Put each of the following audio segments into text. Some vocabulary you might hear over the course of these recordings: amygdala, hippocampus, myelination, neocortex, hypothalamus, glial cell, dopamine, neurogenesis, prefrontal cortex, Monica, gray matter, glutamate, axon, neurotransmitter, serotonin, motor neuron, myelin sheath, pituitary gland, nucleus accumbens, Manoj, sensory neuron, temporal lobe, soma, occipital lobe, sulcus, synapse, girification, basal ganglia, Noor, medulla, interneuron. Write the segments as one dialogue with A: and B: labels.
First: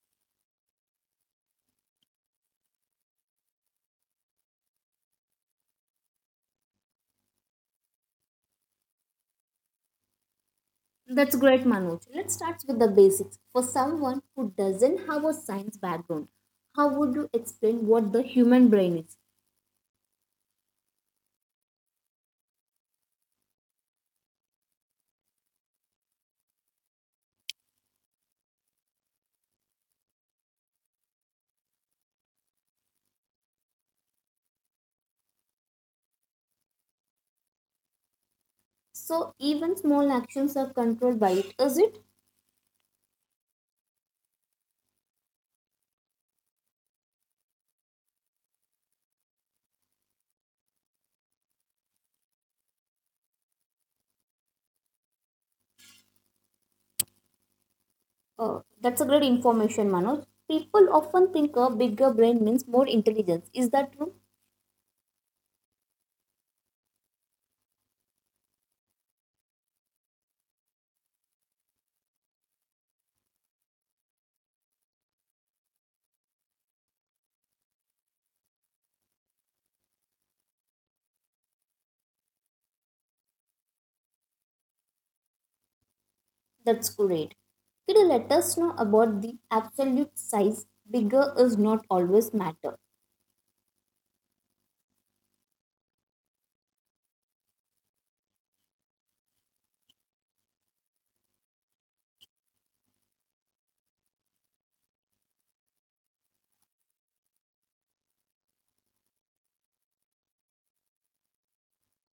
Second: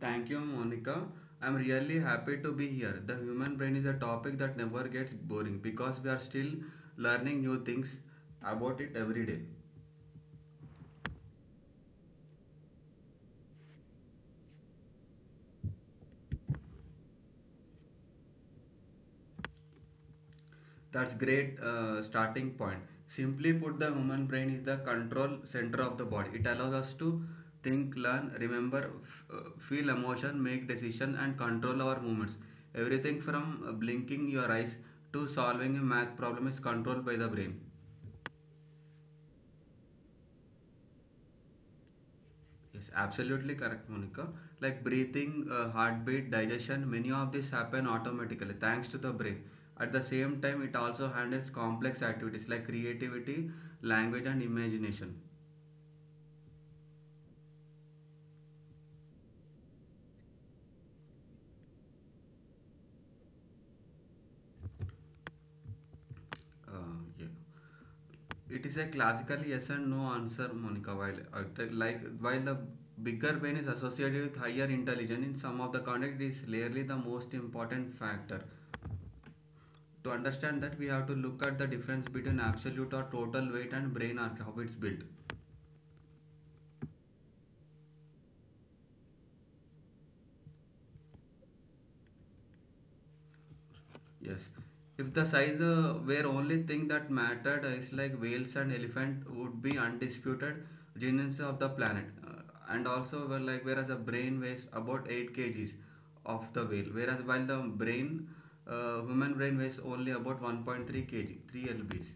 A: Thank you, Monica. I'm really happy to be here. The human brain is a topic that never gets boring because we are still learning new things about it every day.
B: That's great, Manoj. Let's start with the basics. For someone who doesn't have a science background, how would you explain what the human brain is?
A: That's great starting point. Simply put, the human brain is the control center of the body. It allows us to think, learn, remember, feel emotion, make decision, and control our movements. Everything from blinking your eyes to solving a math problem is controlled by the brain.
B: So even small actions are controlled by it, is it?
A: Yes, absolutely correct, Monica. Like breathing, heartbeat, digestion, many of these happen automatically thanks to the brain. At the same time, it also handles complex activities like creativity, language, and imagination.
B: That's a great information, Manoj. People often think a bigger brain means more intelligence. Is that true?
A: Yeah. It is a classical yes and no answer, Monica. Like while the bigger brain is associated with higher intelligence in some of the context, it is rarely the most important factor. To understand that, we have to look at the difference between absolute or total weight and brain art, how it's built.
B: That's great. Could you let us know about the absolute size? Bigger is not always matter.
A: Yes. If the size were only thing that mattered, it's like whales and elephant would be undisputed geniuses of the planet. And also, were like whereas a brain weighs about 8 kg kgs of the whale, whereas while human brain weighs only about 1.3 kg, 3 lbs.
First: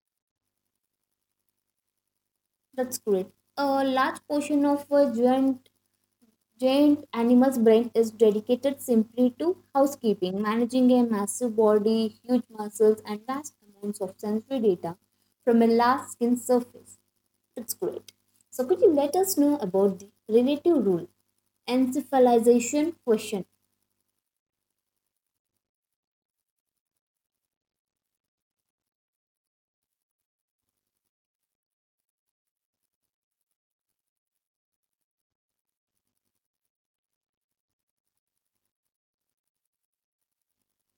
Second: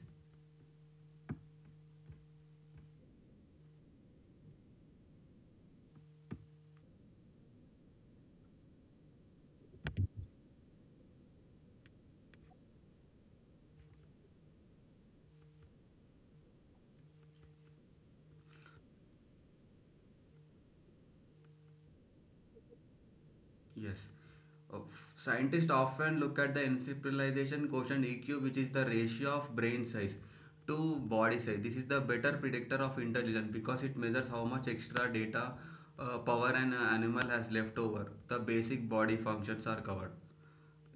B: That's great. A large portion of a giant Giant animal's brain is dedicated simply to housekeeping, managing a massive body, huge muscles, and vast amounts of sensory data from a large skin surface. It's great. So, could you let us know about the relative rule? Encephalization question.
A: Yes. Uh, Scientists often look at the encephalalization quotient EQ, which is the ratio of brain size to body size. This is the better predictor of intelligence because it measures how much extra data, power, an animal has left over. The basic body functions are covered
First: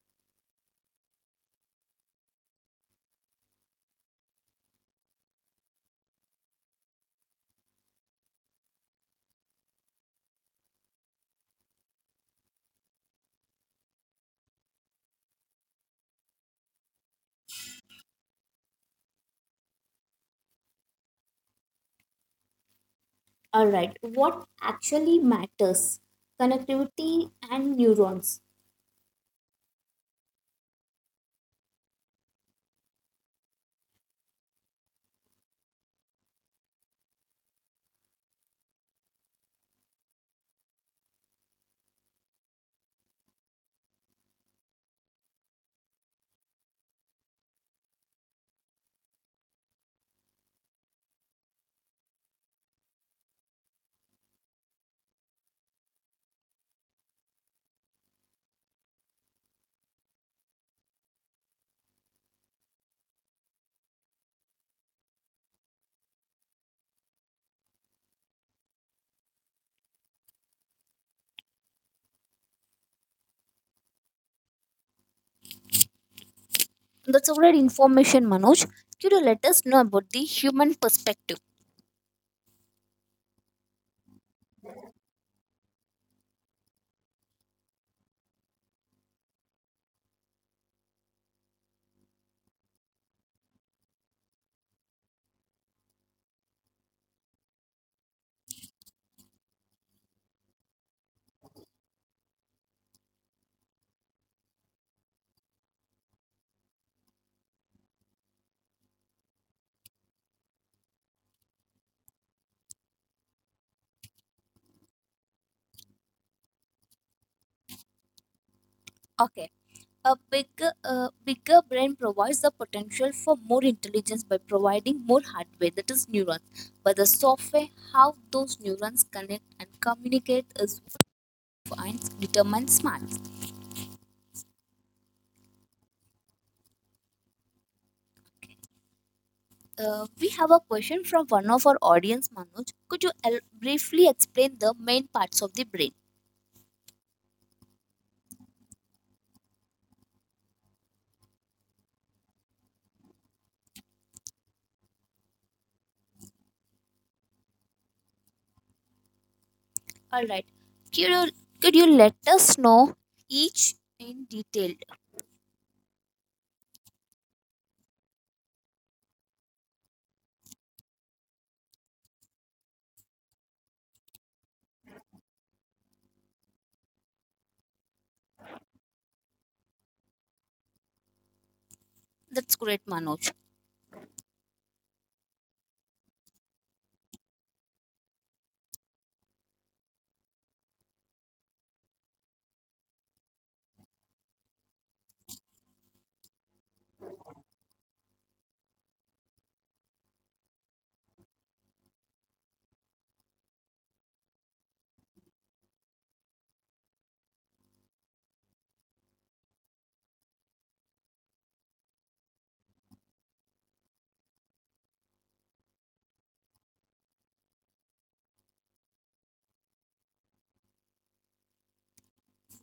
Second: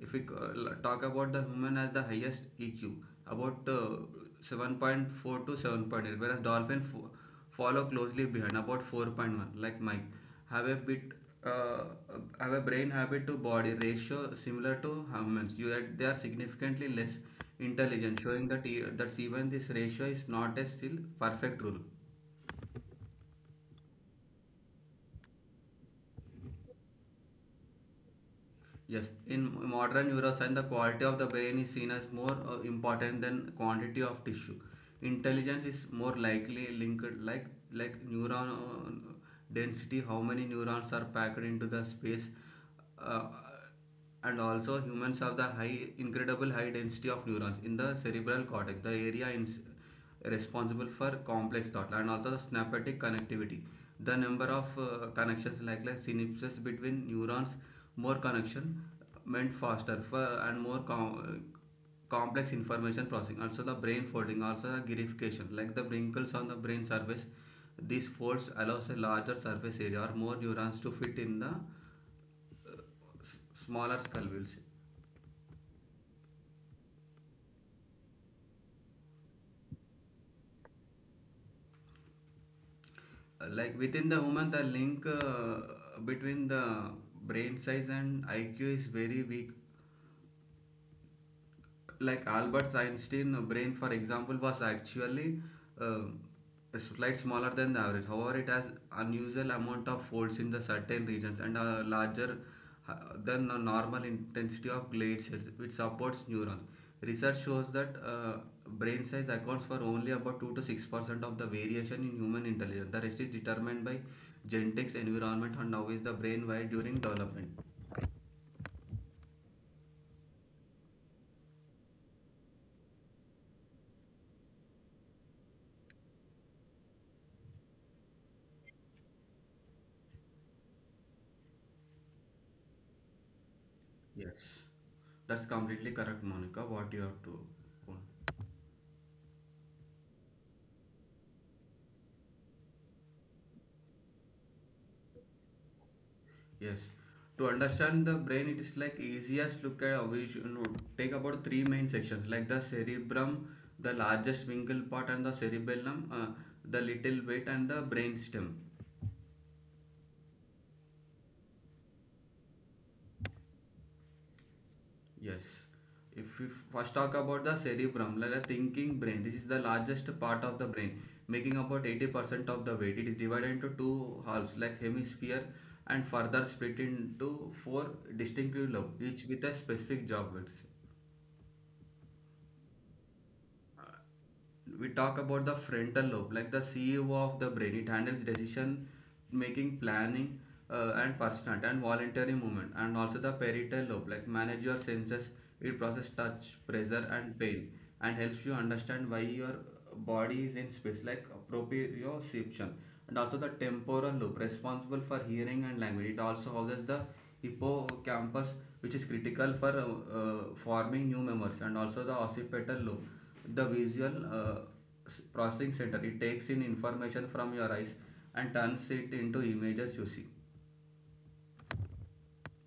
A: if we talk about the human as the highest EQ, about 7.4 to 7.8, whereas follow closely behind, about 4.1, like Mike, have a bit uh, have a brain habit to body ratio similar to humans. Yet they are significantly less intelligent, showing that that even this ratio is not a still perfect rule.
B: Alright, what actually matters? Connectivity and neurons.
A: Yes, in modern neuroscience, the quality of the brain is seen as more important than quantity of tissue. Intelligence is more likely linked like neuron density, how many neurons are packed into the space, uh, and also humans have the high incredible high density of neurons in the cerebral cortex, the area in responsible for complex thought, and also the synaptic connectivity, the number of connections like synapses between neurons. More connection meant faster for and more complex information processing. Also the brain folding, also the girification, like the wrinkles on the brain surface. These folds allows a larger surface area or more neurons to fit in the smaller skull wheels.
B: That's already information, Manoj. Could you let us know about the human perspective?
A: Like within the woman, the link between the brain size and IQ is very weak. Like Albert Einstein's brain, for example, was actually uh, slight smaller than the average. However, it has unusual amount of folds in the certain regions and a larger uh, than a normal intensity of glade cells, which supports neurons. Research shows that brain size accounts for only about 2 to 6% of the variation in human intelligence. The rest is determined by genetics, environment, and how is the brain wired during development.
B: Okay. A bigger, bigger brain provides the potential for more intelligence by providing more hardware, that is neurons. But the software, how those neurons connect and communicate, is defines determines smarts.
A: Yes, that's completely correct, Monica, what you have to own.
B: We have a question from one of our audience, Manoj. Could you briefly explain the main parts of the brain?
A: Yes. To understand the brain, it is like easiest look at we should take about three main sections like the cerebrum, the largest single part, and the cerebellum, the little bit, and the brainstem.
B: All right. Could you, could you let us know each in detail?
A: Yes. If we first talk about the cerebrum, like the thinking brain, this is the largest part of the brain, making about 80% of the weight. It is divided into two halves, like hemisphere, and further split into four distinctive lobes, each with a specific job.
B: That's great, Manoj.
A: We talk about the frontal lobe like the CEO of the brain. It handles decision making, planning, and personal and voluntary movement. And also the parietal lobe, like manage your senses. It process touch, pressure, and pain, and helps you understand why your body is in space, like proprioception. And also the temporal lobe, responsible for hearing and language. It also houses the hippocampus, which is critical for forming new memories. And also the occipital lobe, the visual processing center. It takes in information from your eyes and turns it into images you see.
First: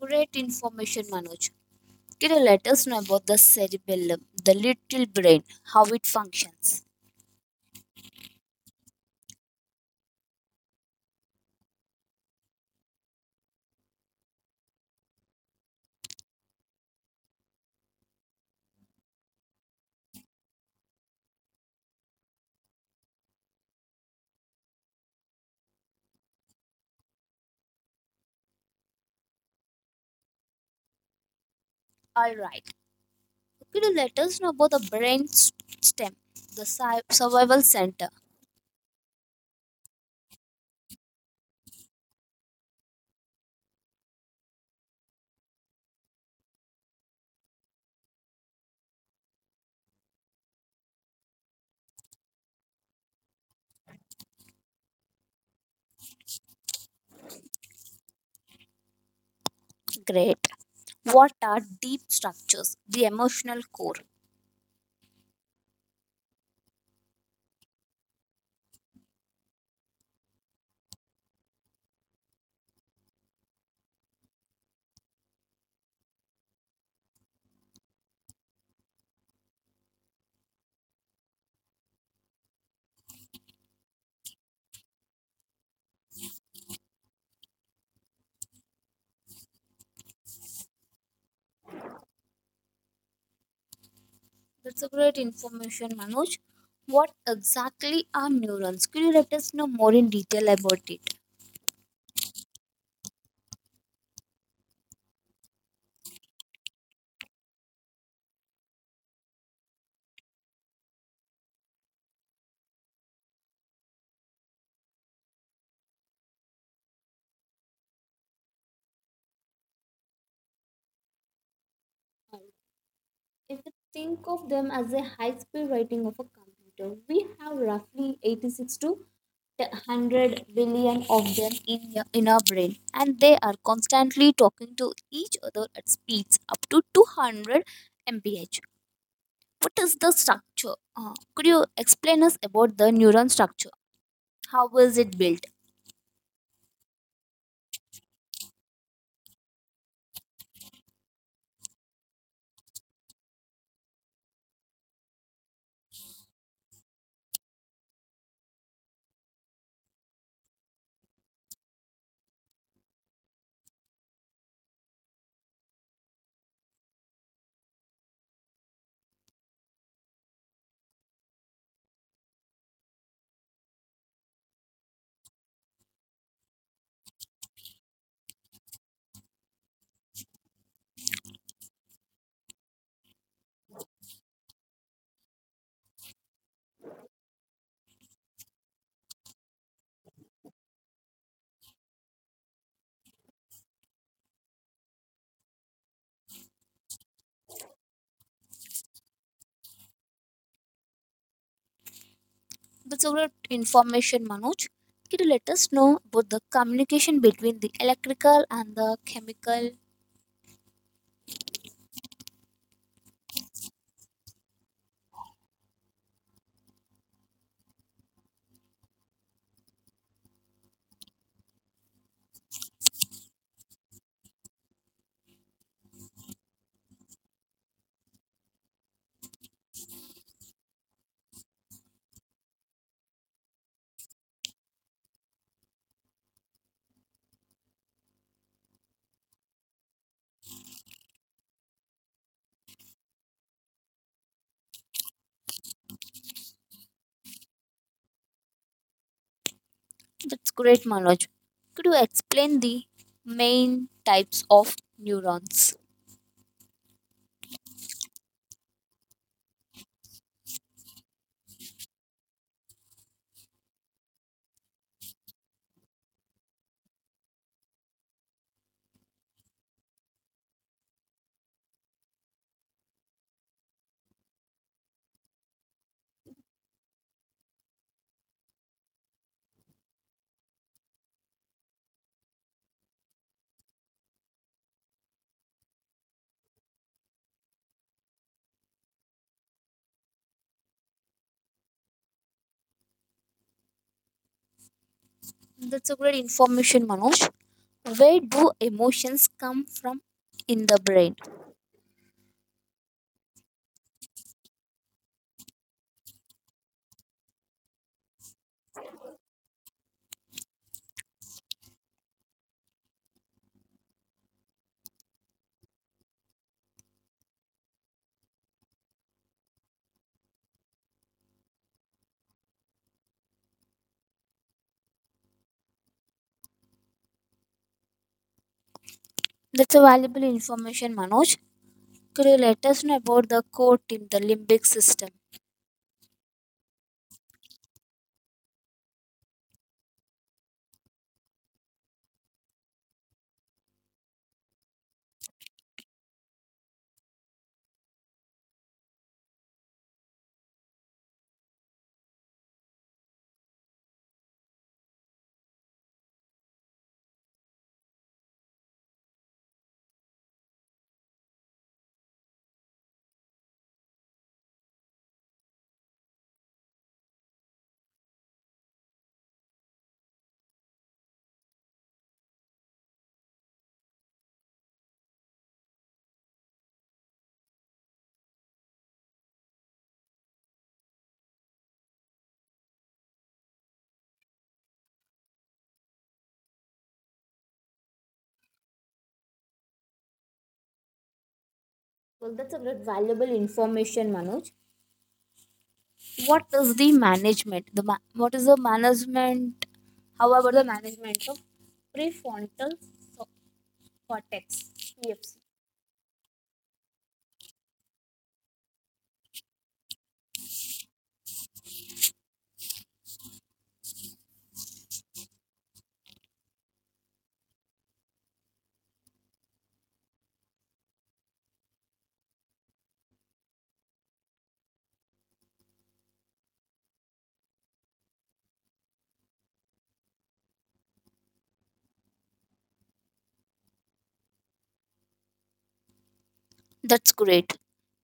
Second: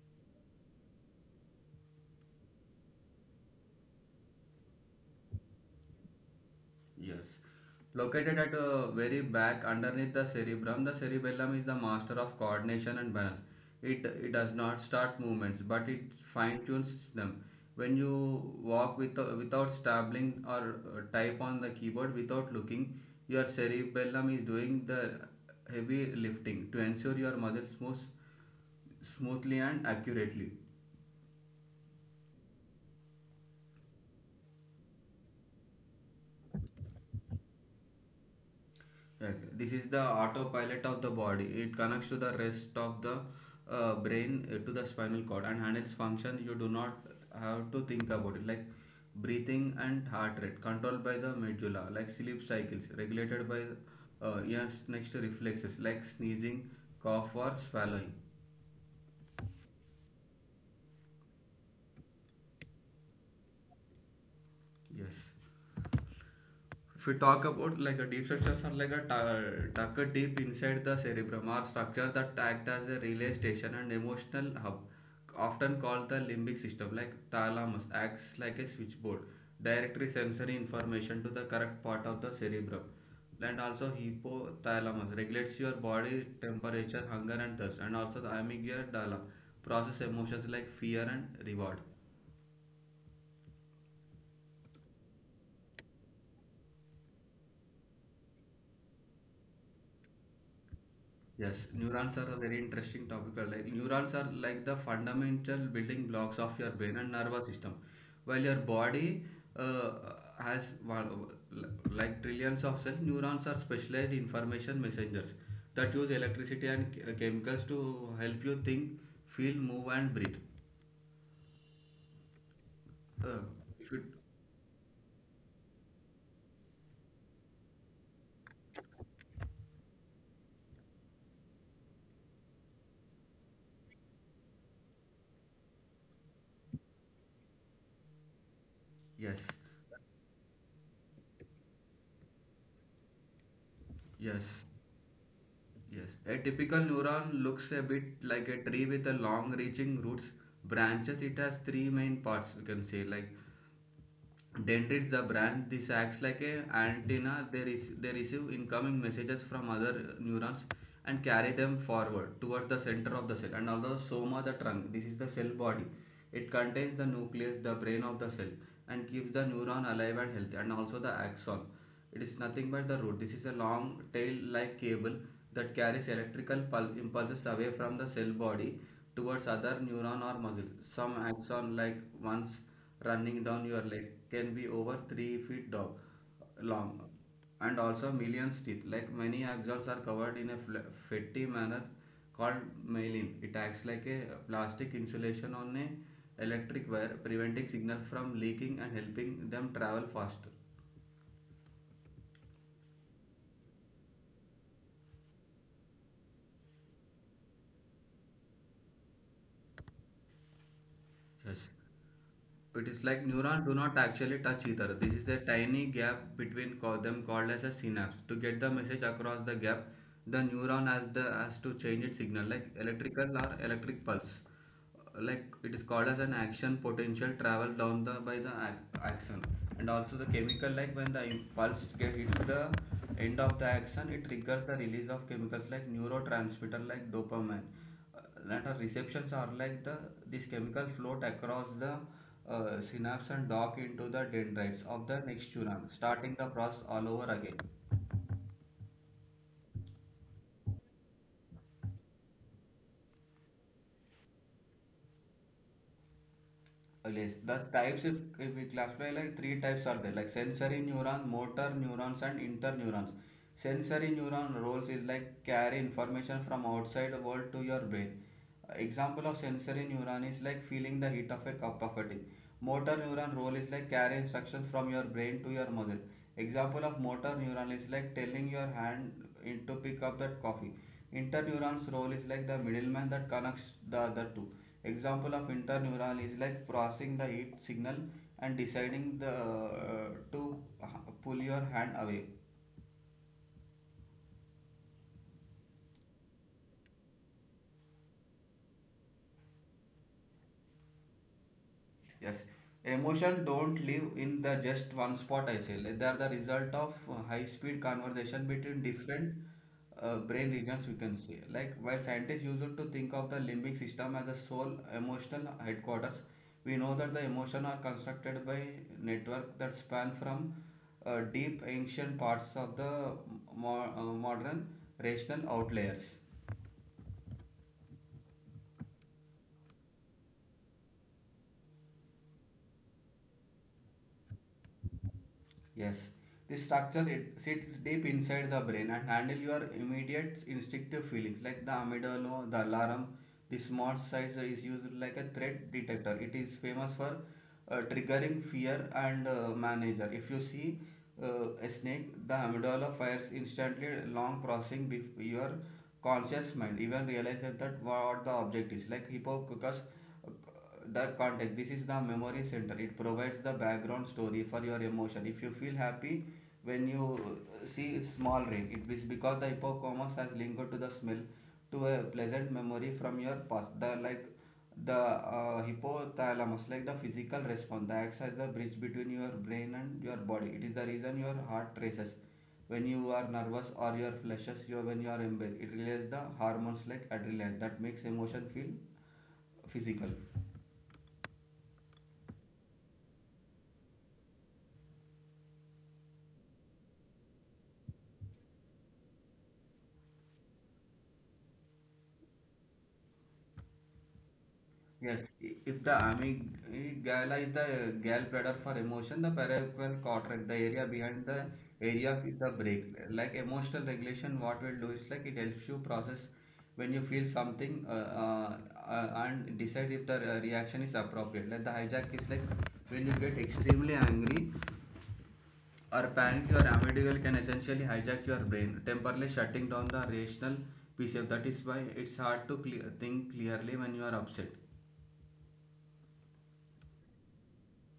B: Great information, Manoj. Can you let us know about the cerebellum, the little brain, how it functions?
A: Yes. Located at very back underneath the cerebrum, the cerebellum is the master of coordination and balance. It does not start movements, but it fine tunes them. When you walk without stumbling or type on the keyboard without looking, your cerebellum is doing the heavy lifting to ensure your muscles moves smoothly and accurately.
B: All right. Can you let us know about the brain stem, the survival center?
A: Okay. This is the autopilot of the body. It connects to the rest of the brain to the spinal cord and handles functions you do not have to think about it, like breathing and heart rate, controlled by the medulla, like sleep cycles, regulated by yes, next reflexes, like sneezing, cough, or swallowing.
B: Great. What are deep structures, the emotional core?
A: Yes. If we talk about like a deep structures, are like a tucked deep inside the cerebrum are structures that act as a relay station and emotional hub, often called the limbic system. Like thalamus acts like a switchboard, directly sensory information to the correct part of the cerebrum. And also hypothalamus regulates your body temperature, hunger, and thirst. And also the amygdala process emotions like fear and reward.
B: That's a great information, Manoj. What exactly are neurons? Could you let us know more in detail about it?
A: Yes, neurons are a very interesting topic. Like neurons are like the fundamental building blocks of your brain and nervous system. While your body uh, has one, like trillions of cells, neurons are specialized information messengers that use electricity and chemicals to help you think, feel, move, and breathe. Uh,
B: If we
A: if you,
B: think of them as a high speed writing of a computer, we have roughly 86 to 100 billion of them in, in our brain, and they are constantly talking to each other at speeds up to 200 mph.
A: yes,
B: What is the structure? Could you explain us about the neuron structure?
A: yes,
B: How is it built?
A: Yes. A typical neuron looks a bit like a tree with a long-reaching roots branches. It has three main parts. We can say like dentist, the brand, this acts like a antenna. They receive incoming messages from other neurons and carry them forward towards the center of the cell. And although soma, the trunk, this is the cell body. It contains the nucleus, the brain of the cell, and keeps the neuron alive and healthy. And also the axon. It is nothing but the root. This is a long tail-like cable that carries electrical impulses away from the cell body towards other neuron or muscle. Some axon, like ones running down your leg, can be over 3 feet dog, long and also millions teeth. Like many axons are covered in a fatty manner called myelin. It acts like a plastic insulation on a electric wire, preventing signal from leaking and helping them travel faster.
B: That's a lot information, Manoj. Could you let us know about the communication between the electrical and the chemical.
A: Yes. It is like neurons do not actually touch each other. This is a tiny gap between them called as a synapse. To get the message across the gap, the neuron has the has to change its signal like electrical or electric pulse. Like it is called as an action potential travel down the by the axon. And also the chemical, like when the impulse get hits the end of the axon, it triggers the release of chemicals like neurotransmitter like dopamine uh, that our receptions are like the this chemical float across the synapse and dock into the dendrites of the next neuron, starting the process all over again.
B: That's great, Manoj. Could you explain the main types of neurons?
A: Oh, yes, the types, if we classify, like three types are there, like sensory neuron, motor neurons, and interneurons. Sensory neuron roles is like carry information from outside world to your brain. Example of sensory neuron is like feeling the heat of a cup of a tea. Motor neuron role is like carry instruction from your brain to your muscle. Example of motor neuron is like telling your hand in to pick up that coffee. Interneurons role is like the middleman that connects the other two. Example of interneural is like processing the heat signal and deciding the to pull your hand away.
B: That's a great information, Manoj. Where do emotions come from in the brain?
A: Yes, emotion don't live in the just one spot. I say they are the result of high speed conversation between different brain regions. We can say like while scientists used to think of the limbic system as the sole emotional headquarters, we know that the emotion are constructed by network that span from deep ancient parts of the modern rational outliers.
B: That's a valuable information, Manoj. Could you let us know about the core team, the limbic system?
A: Yes, this structure it sits deep inside the brain and handle your immediate instinctive feelings like the amygdala, the alarm. This small size is used like a threat detector. It is famous for triggering fear and manager. If you see a snake, the amygdala fires instantly, long processing your conscious mind. Even realizes that what the object is like hippocampus that context, this is the memory center. It provides the background story for your emotion. If you feel happy when you see small rain, it is because the hippocampus has linked to the smell to a pleasant memory from your past. The hypothalamus, like the physical response, The acts as the bridge between your brain and your body. It is the reason your heart races when you are nervous or your flushes you when you are in. It releases the hormones like adrenaline that makes emotion feel physical.
B: Well, that's a great valuable information, Manoj. What is the management? The what is the management? How about the management of prefrontal so- cortex,
A: Yes,
B: PFC?
A: if the amygdala is the gallbladder for emotion, the cerebral cortex, the area behind the area, is the break. Like emotional regulation, what will do is like it helps you process when you feel something, and decide if the reaction is appropriate. Like the hijack is like when you get extremely angry or panic, your amygdala can essentially hijack your brain, temporarily shutting down the rational piece. Of That is why it's hard to think clearly when you are upset.
B: That's great.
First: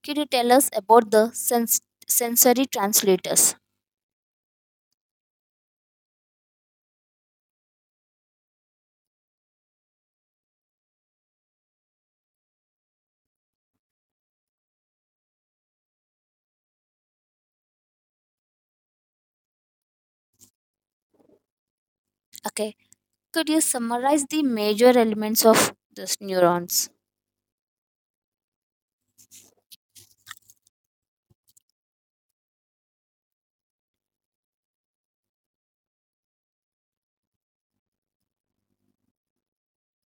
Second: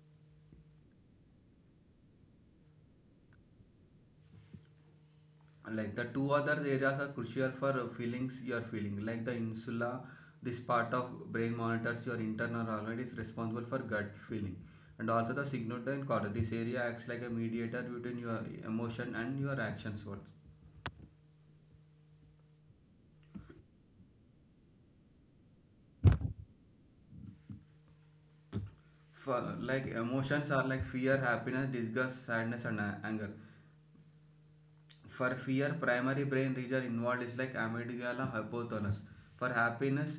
B: Could you tell us about the sensory translators?
A: Like, the two other areas are crucial for feelings you're feeling, like the insula. This part of brain monitors your internal organ, is responsible for gut feeling, and also the signoid cortex. This area acts like a mediator between your emotion and your actions words.
B: Okay. Could you summarize the major elements of these neurons?
A: For, like, emotions are like fear, happiness, disgust, sadness, and anger. For fear, primary brain region involved is like amygdala, hypothalamus. For happiness,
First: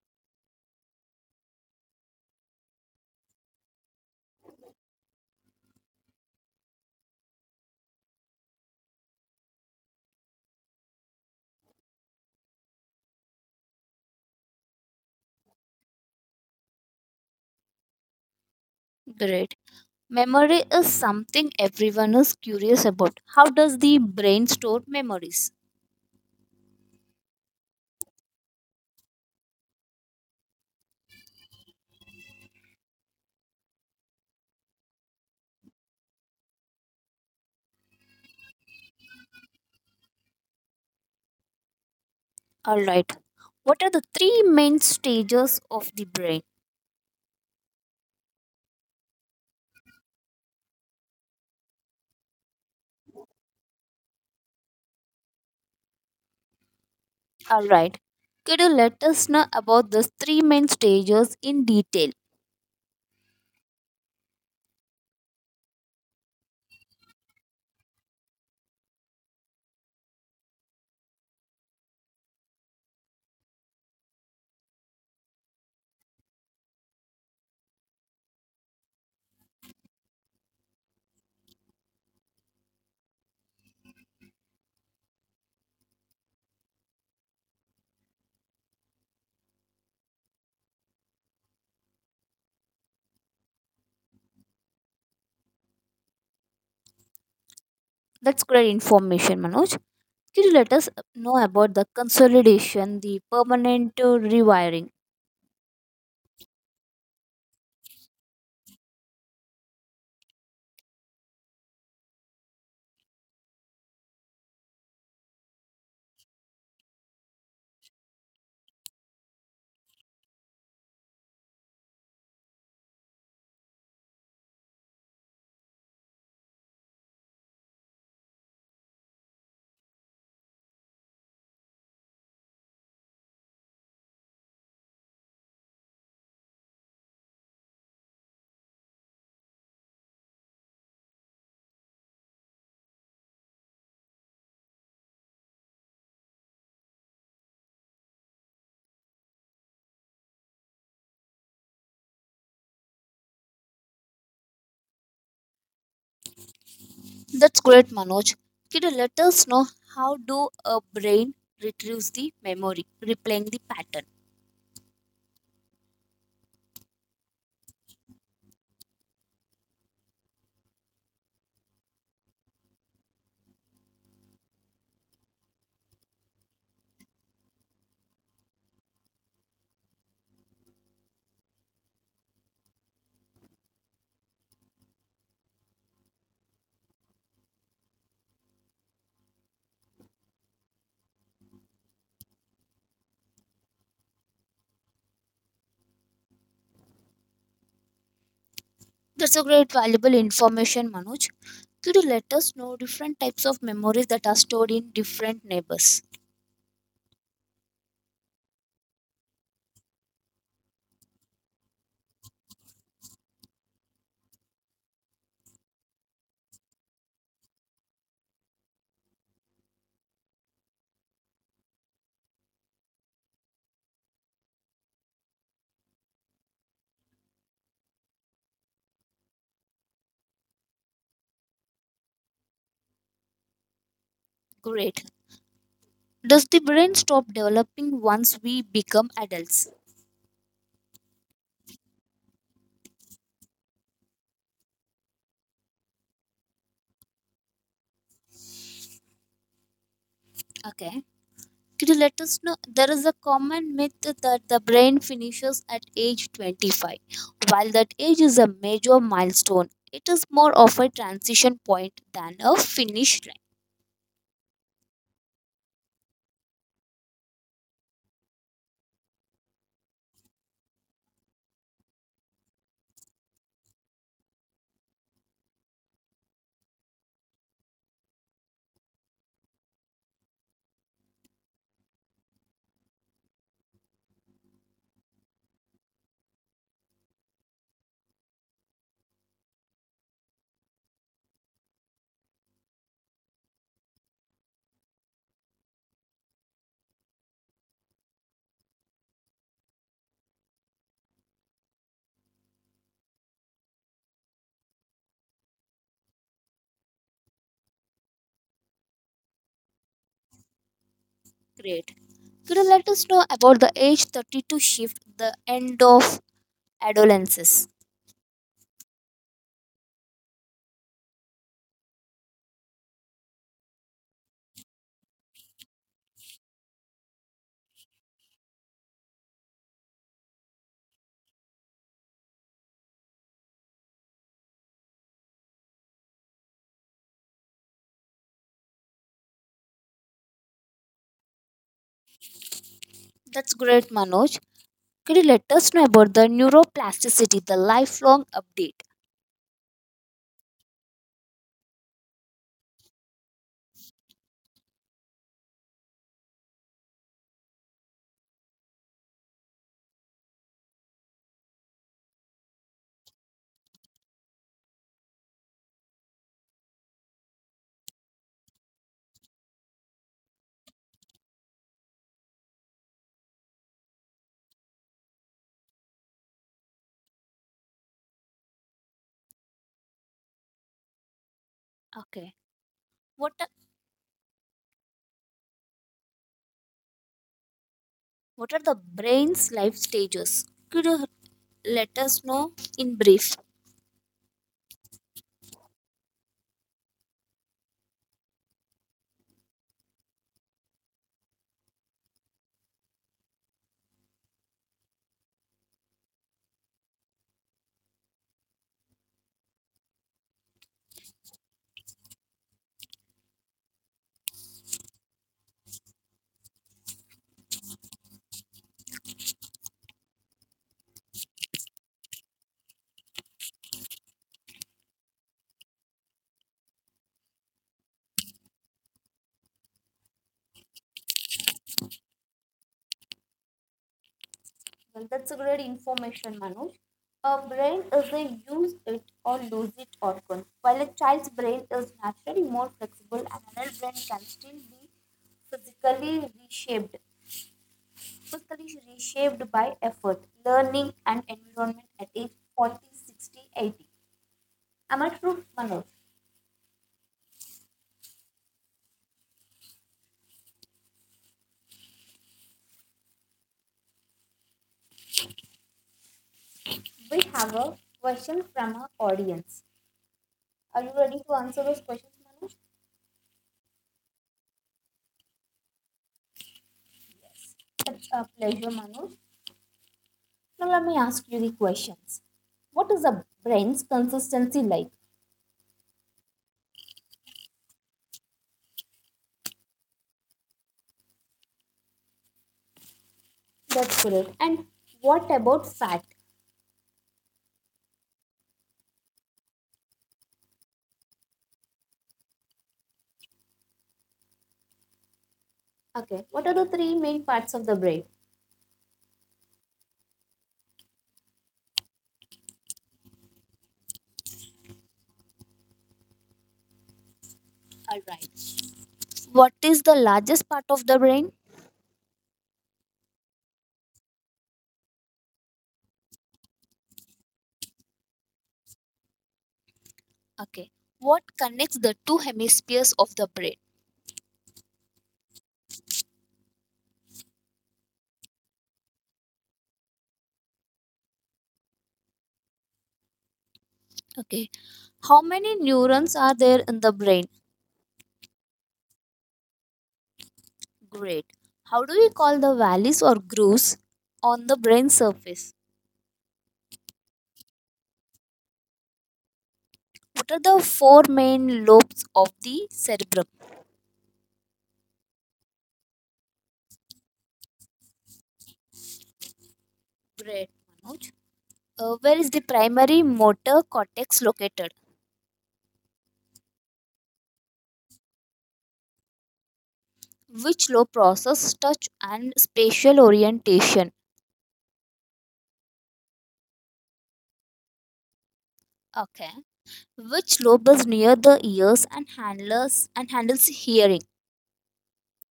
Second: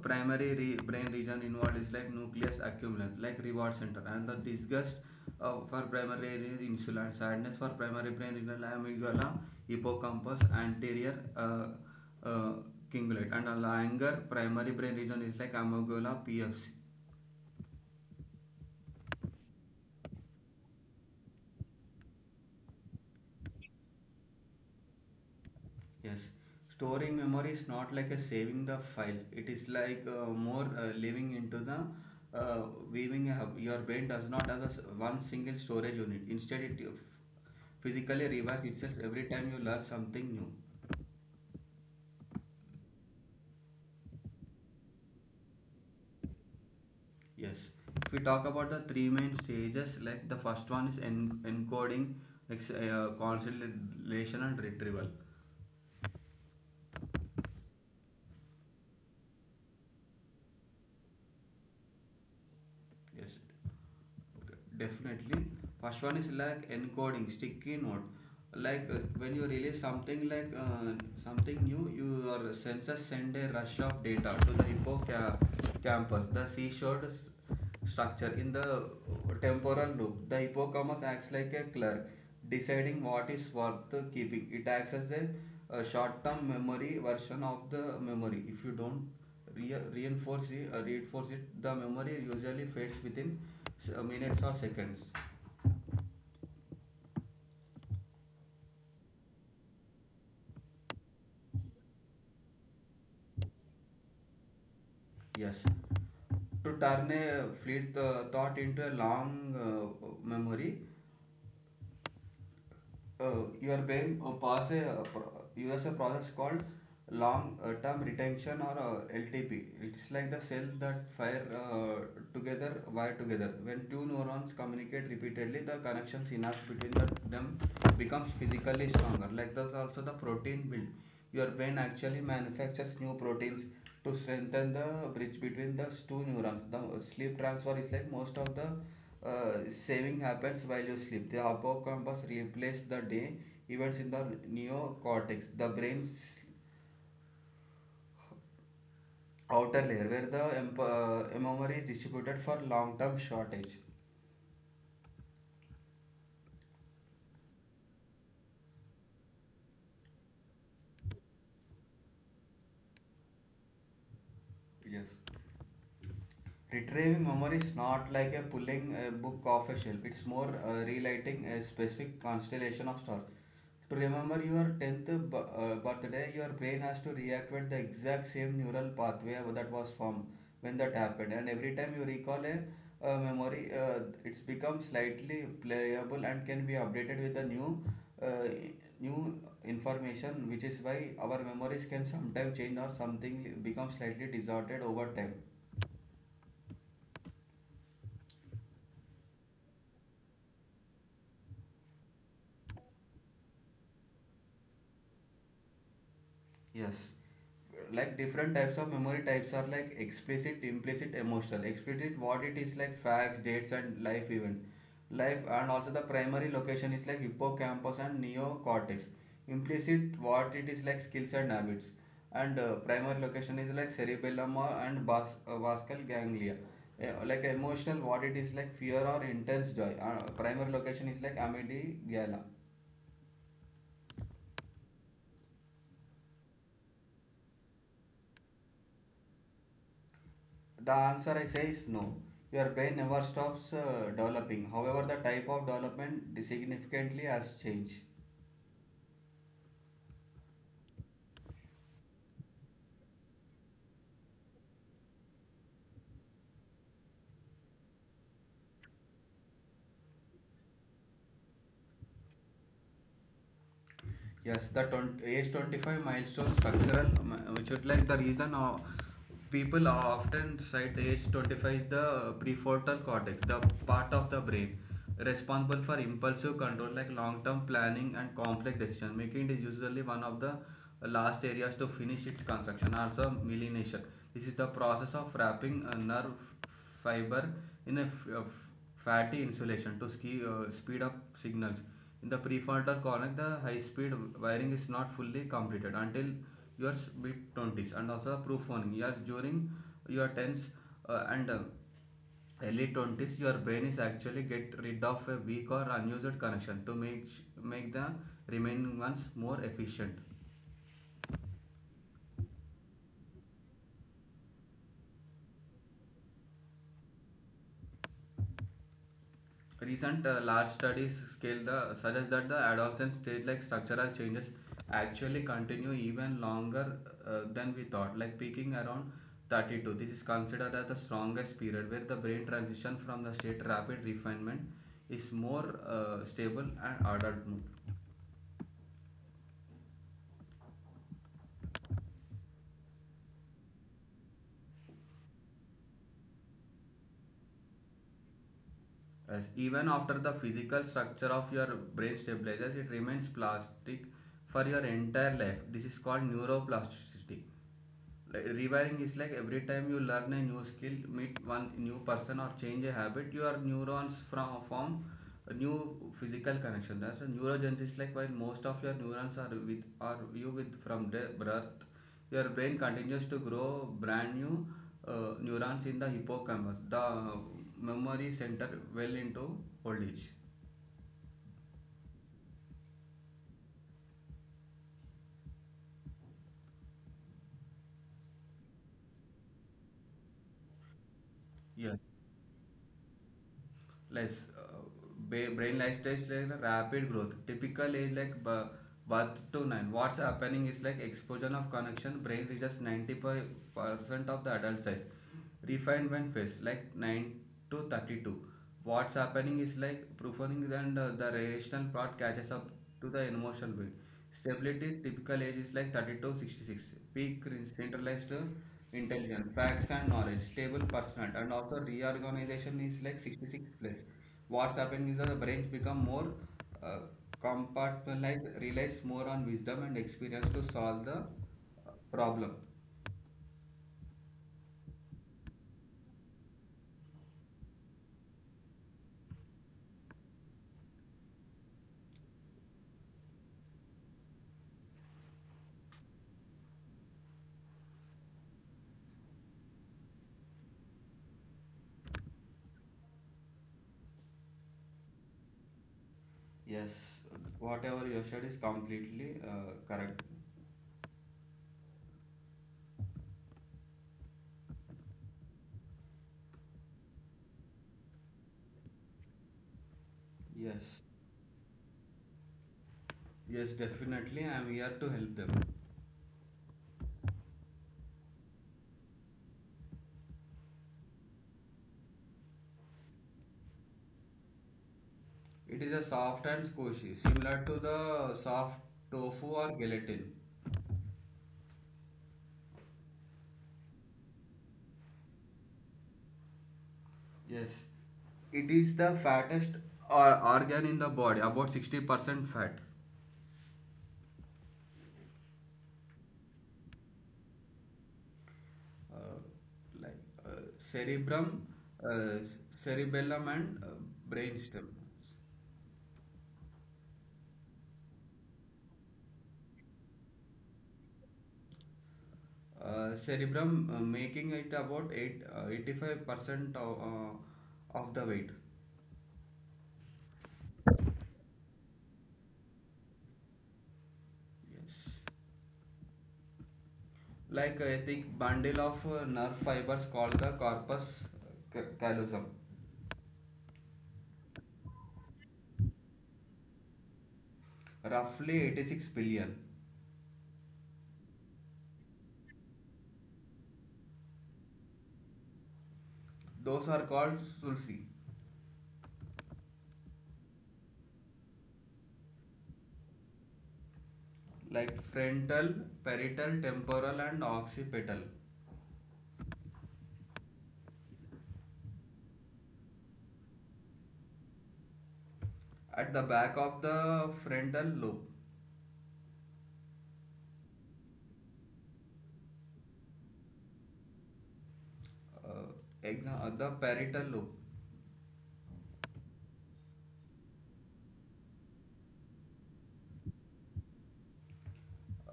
A: brain region involved is like nucleus accumbens, like reward center. And the disgust, for primary region is insula. And sadness, for primary brain region, like amygdala, hippocampus, anterior uh, cingulate. And anger, primary brain region is like amygdala, PFC.
B: Great. Memory is something everyone is curious about. How does the brain store memories?
A: Yes, storing memory is not like a saving the files. It is like more living into the uh, weaving. A hub. Your brain does not have a s one single storage unit. Instead, it physically revives itself every time you learn something new.
B: All right. What are the three main stages of the brain?
A: Yes. If we talk about the three main stages, like the first one is encoding, like consolidation and retrieval.
B: All right. Could you let us know about these three main stages in detail?
A: Yes, definitely. First one is like encoding, sticky note. Like, when you release something, like something new, your sensors send a rush of data to the hippocampus, the seashore structure. In the temporal loop, the hippocampus acts like a clerk, deciding what is worth keeping. It acts as a, short-term memory version of the memory. If you don't reinforce it, the memory usually fades within minutes or seconds.
B: That's great information, Manoj. Could you let us know about the consolidation, the permanent rewiring?
A: Yes. To turn a fleet thought into a long memory, your brain uses a process called long term retention, or LTP. It's like the cells that fire together, wire together. When two neurons communicate repeatedly, the connection synapse between them becomes physically stronger. Like, that's also the protein build. Your brain actually manufactures new proteins to strengthen the bridge between the two neurons. The sleep transfer is like most of the uh, saving happens while you sleep. The hippocampus replaces the day events in the neocortex, the brain's outer layer, where the memory is distributed for long-term shortage.
B: That's great, Manoj. Could you let us know how do a brain retrieves the memory, replaying the pattern?
A: Yes. Retrieving memory is not like a pulling a book off a shelf. It's more relighting a specific constellation of stars. To remember your 10th birthday, your brain has to reactivate the exact same neural pathway that was formed when that happened. And every time you recall a, memory, it's become slightly playable and can be updated with the new, uh, new information, which is why our memories can sometimes change or something become slightly distorted over time.
B: That's a great valuable information, Manoj. Could you let us know different types of memories that are stored in different neighbors?
A: Yes. Like, different types of memory types are like explicit, implicit, emotional. Explicit, what it is like facts, dates and life event. Life, and also the primary location is like hippocampus and neocortex. Implicit, what it is like skills and habits. And primary location is like cerebellum or, and basal ganglia. Like emotional, what it is like fear or intense joy. Primary location is like amygdala.
B: Great. Does the brain stop developing once we become adults?
A: The answer I say is no. Your brain never stops developing. However, the type of development significantly has changed.
B: Okay. Could you let us know? There is a common myth that the brain finishes at age 25. While that age is a major milestone, it is more of a transition point than a finish line.
A: Yes, age 25 milestone structural, which is like the reason of people often cite age 25. The prefrontal cortex, the part of the brain responsible for impulsive control like long-term planning and complex decision making, it is usually one of the last areas to finish its construction. Also myelination, this is the process of wrapping a nerve fiber in a fatty insulation to speed up signals. In the prefrontal cortex, the high-speed wiring is not fully completed until your mid-20s. And also proof warning. You are, during your 10s and early 20s, your brain is actually get rid of a weak or unused connection to make the remaining ones more efficient.
B: Great. Could you let us know about the age 32 shift, the end of adolescence?
A: Recent large studies scale the suggest that the adolescent stage, like structural changes, actually continue even longer than we thought, like peaking around 32. This is considered as the strongest period where the brain transition from the state rapid refinement is more stable and ordered mode.
B: That's great, Manoj. Could you let us know about the neuroplasticity, the lifelong update?
A: As even after the physical structure of your brain stabilizes, it remains plastic for your entire life. This is called neuroplasticity. Like, rewiring is like every time you learn a new skill, meet one new person or change a habit, your neurons from form a new physical connection. That's a neurogenesis. Like, while most of your neurons are with are you with from the birth, your brain continues to grow brand new neurons in the hippocampus, the memory center, well into old age.
B: Okay. What are, what are the brain's life stages? Could you let
A: Yes,
B: us know in brief?
A: less. uh, Brain life stage like the rapid growth typical age, like birth to 9, what's happening is like explosion of connection, brain reaches 95% of the adult size. Refinement phase, like 9 to 32, what's happening is like profounding and the rational part catches up to the emotional being. Stability typical age is like 32-66. Peak centralized intelligence, facts and knowledge, stable personal, and also reorganization is like 66 plus. What's happening is that the brains become more uh, compartmentalized, relies more on wisdom and experience to solve the problem.
B: Well, that's a great information, Manoj. A brain is a use it or lose it organ. While a child's brain is naturally more flexible, an adult brain can still be physically reshaped, physically reshaped by effort, learning, and environment at age 40, 60, 80. Am I true, Manoj?
A: Yes, whatever you said is completely correct.
B: We have a question from our audience. Are
A: Yes,
B: you ready to answer those questions, Manoj?
A: yes, definitely. I am here to help them.
B: Yes. It's a pleasure, Manoj. Now, let me ask you the questions. What is the brain's consistency like?
A: It is a soft and squishy, similar to the soft tofu or gelatin.
B: That's correct. And what about fat?
A: Yes. It is the fattest or organ in the body, about 60% fat.
B: Okay, what are the three main parts of the brain?
A: Uh, like uh, Cerebrum, uh, cerebellum, and brainstem.
B: All right. What is the largest part of the brain?
A: Cerebrum, making it about 85% of the weight.
B: Okay. What connects the two hemispheres of the brain?
A: Yes, like a thick bundle of nerve fibers called the corpus callosum.
B: Okay. How many neurons are there in the brain?
A: Roughly 86 billion.
B: Great. How do we call the valleys or grooves on the brain surface?
A: Those are called sulci.
B: What are the four main lobes of the cerebrum?
A: Like frontal, parietal, temporal and occipital.
B: Great. Manoj. Where is the primary motor cortex located?
A: At the back of the frontal lobe.
B: Which lobe process touch and spatial orientation?
A: uh, the parietal lobe.
B: Okay. Which lobe is near the ears and handles hearing?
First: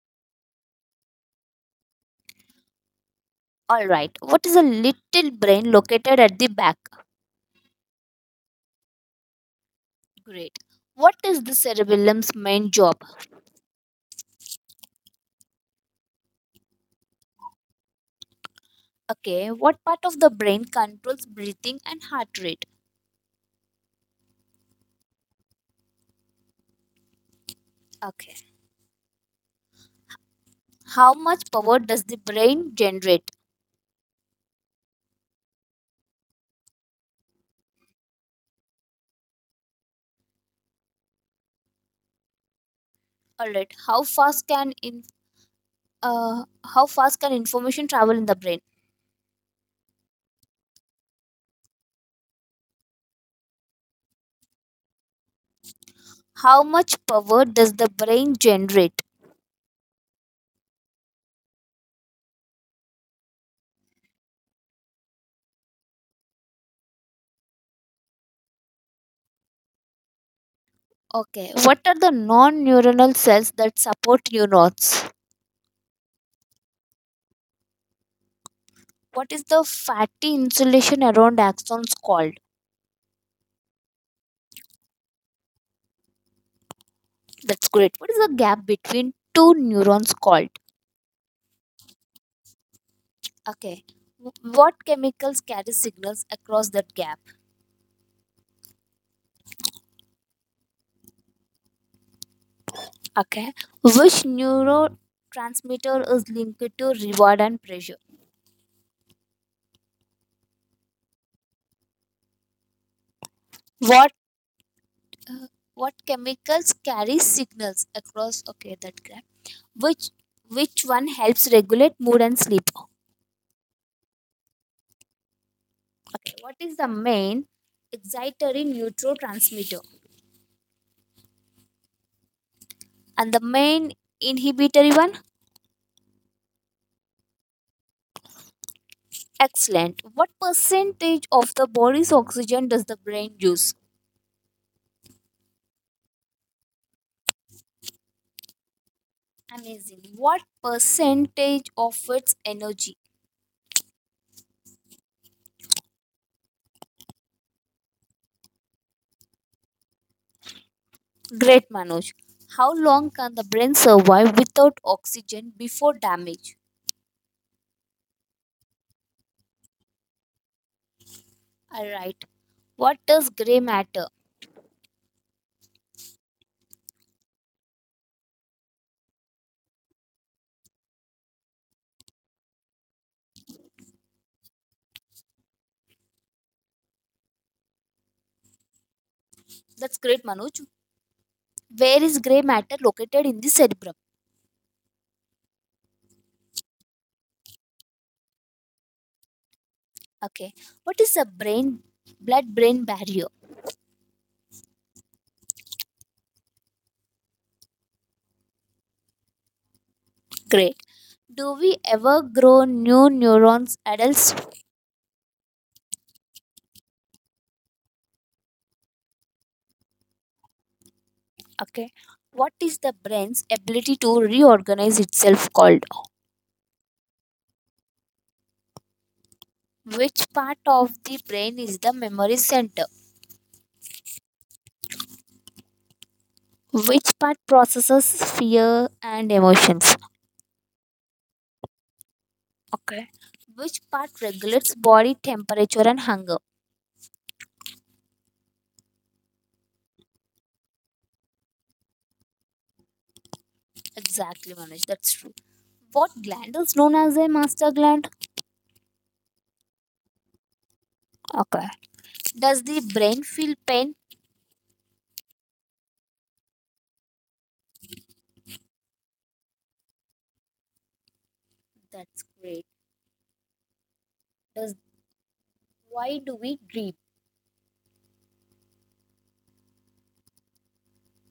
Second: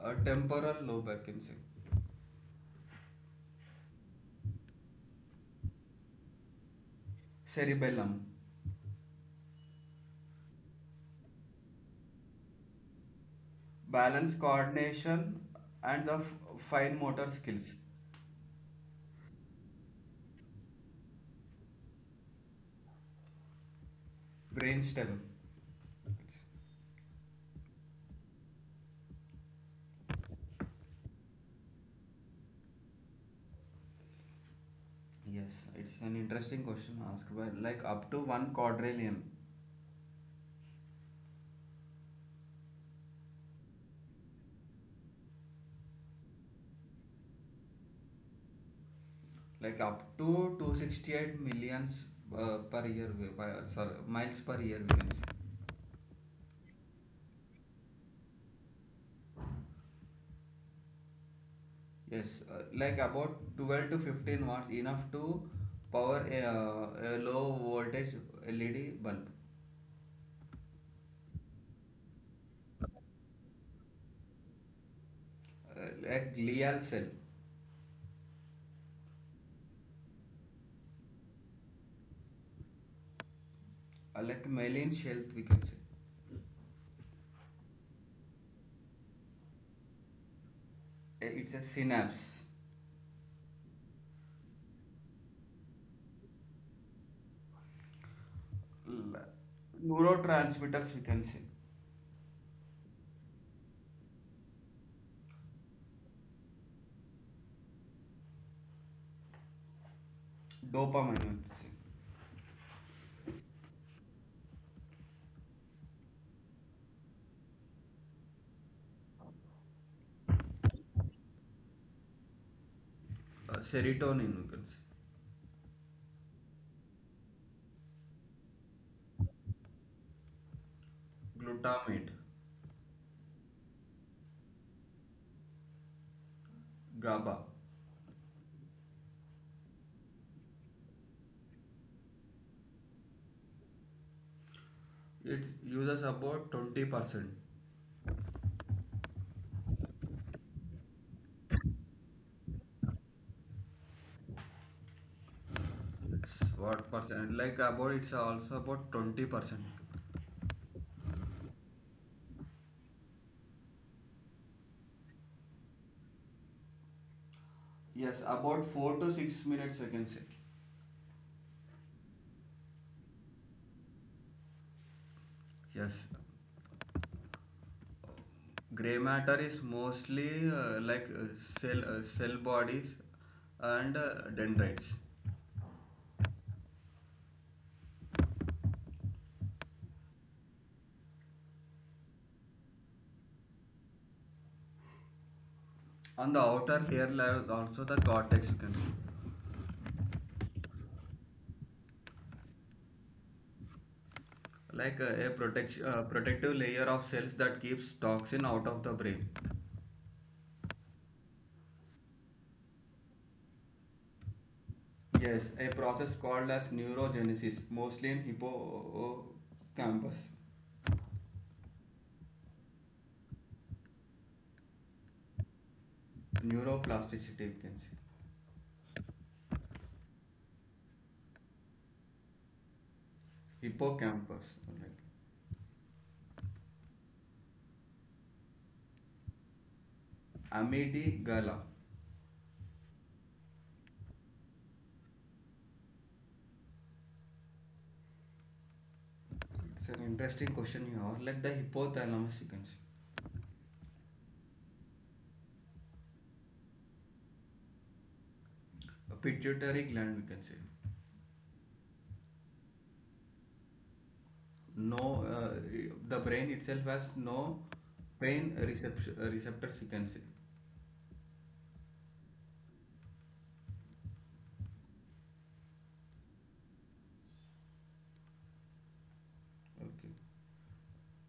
A: Temporal lobe, I can say.
B: All right. What is a little brain located at the back?
A: Cerebellum.
B: Great. What is the cerebellum's main job?
A: Balance, coordination, and the fine motor skills.
B: Okay. What part of the brain controls breathing and heart rate?
A: Brainstem.
B: Okay. How much power does the brain generate?
A: Yes, it's an interesting question asked by, like, up to one quadrillion.
B: All right. Uh, how fast can information travel in the brain?
A: Like up to 268 millions per year, we- by, sorry, miles per year we can say.
B: How much power does the brain generate?
A: Yes, like about 12 to 15 watts, enough to power a low voltage LED bulb.
B: Okay, what are the non-neuronal cells that support neurons?
A: uh, like glial cell.
B: What is the fatty insulation around axons called?
A: Like myelin sheath, we can say.
B: That's great. What is the gap between two neurons called?
A: It's a synapse.
B: Okay, what chemicals carry signals across that gap?
A: L- Neurotransmitters, we can say.
B: Okay. Which neurotransmitter is linked to reward and pressure?
A: Dopamine, we can say.
B: What uh, what chemicals carry signals across okay that graph. Which which one helps regulate mood and sleep?
A: Serotonin, we can say.
B: Okay. What is the main excitatory neurotransmitter?
A: Glutamate.
B: And the main inhibitory one?
A: GABA.
B: Excellent. What percentage of the body's oxygen does the brain use?
A: It uses about 20%.
B: Amazing. What percentage of its energy?
A: What percent? Like, about, it's also about 20%.
B: Great, Manoj. How long can the brain survive without oxygen before damage?
A: Yes, about 4 to 6 minutes, I can say.
B: All right. What does gray matter?
A: Yes, gray matter is mostly uh, like uh, cell, cell bodies and dendrites.
B: That's great, Manoj. Where is gray matter located in the cerebrum?
A: On the outer layer level, also the cortex, you can see.
B: Okay. What is the brain blood brain barrier?
A: Like a protective layer of cells that keeps toxin out of the brain.
B: Great. Do we ever grow new neurons, adults?
A: Yes, a process called as neurogenesis, mostly in hippocampus.
B: Okay. What is the brain's ability to reorganize itself called?
A: Neuroplasticity, you can see.
B: Which part of the brain is the memory center?
A: Hippocampus, like.
B: Which part processes fear and emotions?
A: Amygdala.
B: Okay. Which part regulates body temperature and hunger?
A: It's an interesting question here. Have, like the hypothalamus, you can see.
B: Exactly, Manoj. That's true. What gland is known as a master gland?
A: Pituitary gland, we can see.
B: Okay. Does the brain feel pain?
A: No, the brain itself has no pain receptors, you can see.
B: That's great. Does Why do we dream?
A: Okay.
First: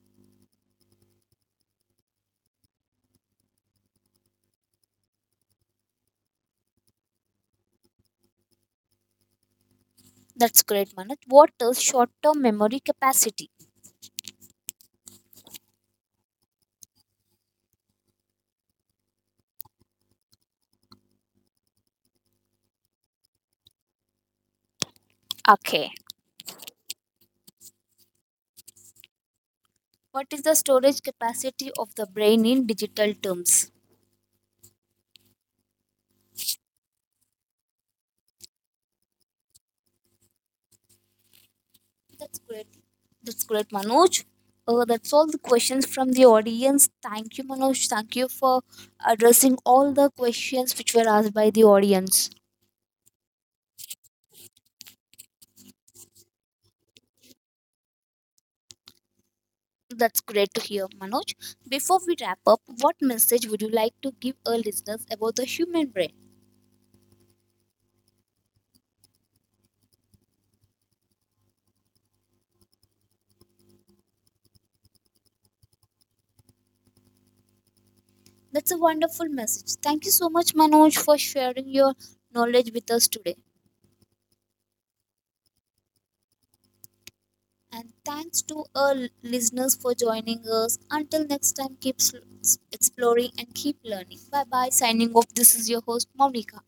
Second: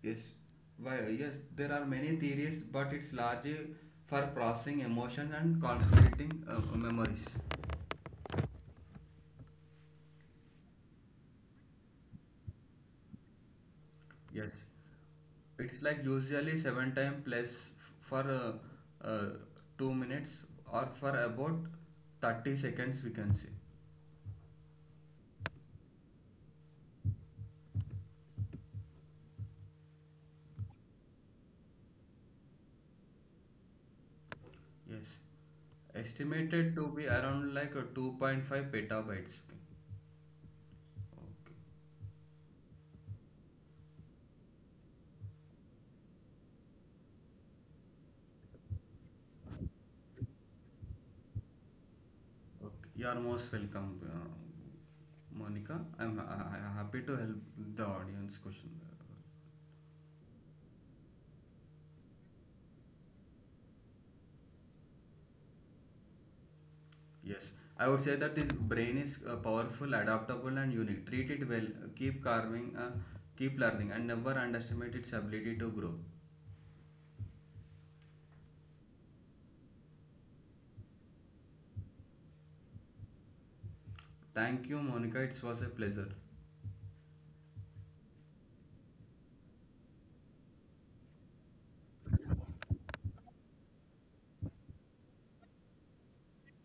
A: Yes, yes, there are many theories, but it's largely for processing emotions and consolidating memories.
B: That's great, Manoj. What is short-term memory capacity?
A: Yes, it's like usually seven time plus for uh, uh, 2 minutes or for about 30 seconds, we can say.
B: Okay. What is the storage capacity of the brain in digital terms?
A: Yes, estimated to be around, like, 2.5 petabytes. Okay.
B: That's great. That's great, Manoj. That's all the questions from the audience. Thank you, Manoj. Thank you for addressing all the questions which were asked by the audience.
A: Okay. You are most welcome, Monica. I'm happy to help the audience question.
B: That's great to hear, Manoj. Before we wrap up, what message would you like to give our listeners about the human brain?
A: Yes, I would say that this brain is powerful, adaptable, and unique. Treat it well, keep carving, keep learning, and never underestimate its ability to grow.
B: That's a wonderful message. Thank you so much, Manoj, for sharing your knowledge with us today.
A: Thank you, Monica. It was a pleasure.
B: And thanks to our listeners for joining us. Until next time, keep exploring and keep learning. Bye bye. Signing off. This is your host, Monica.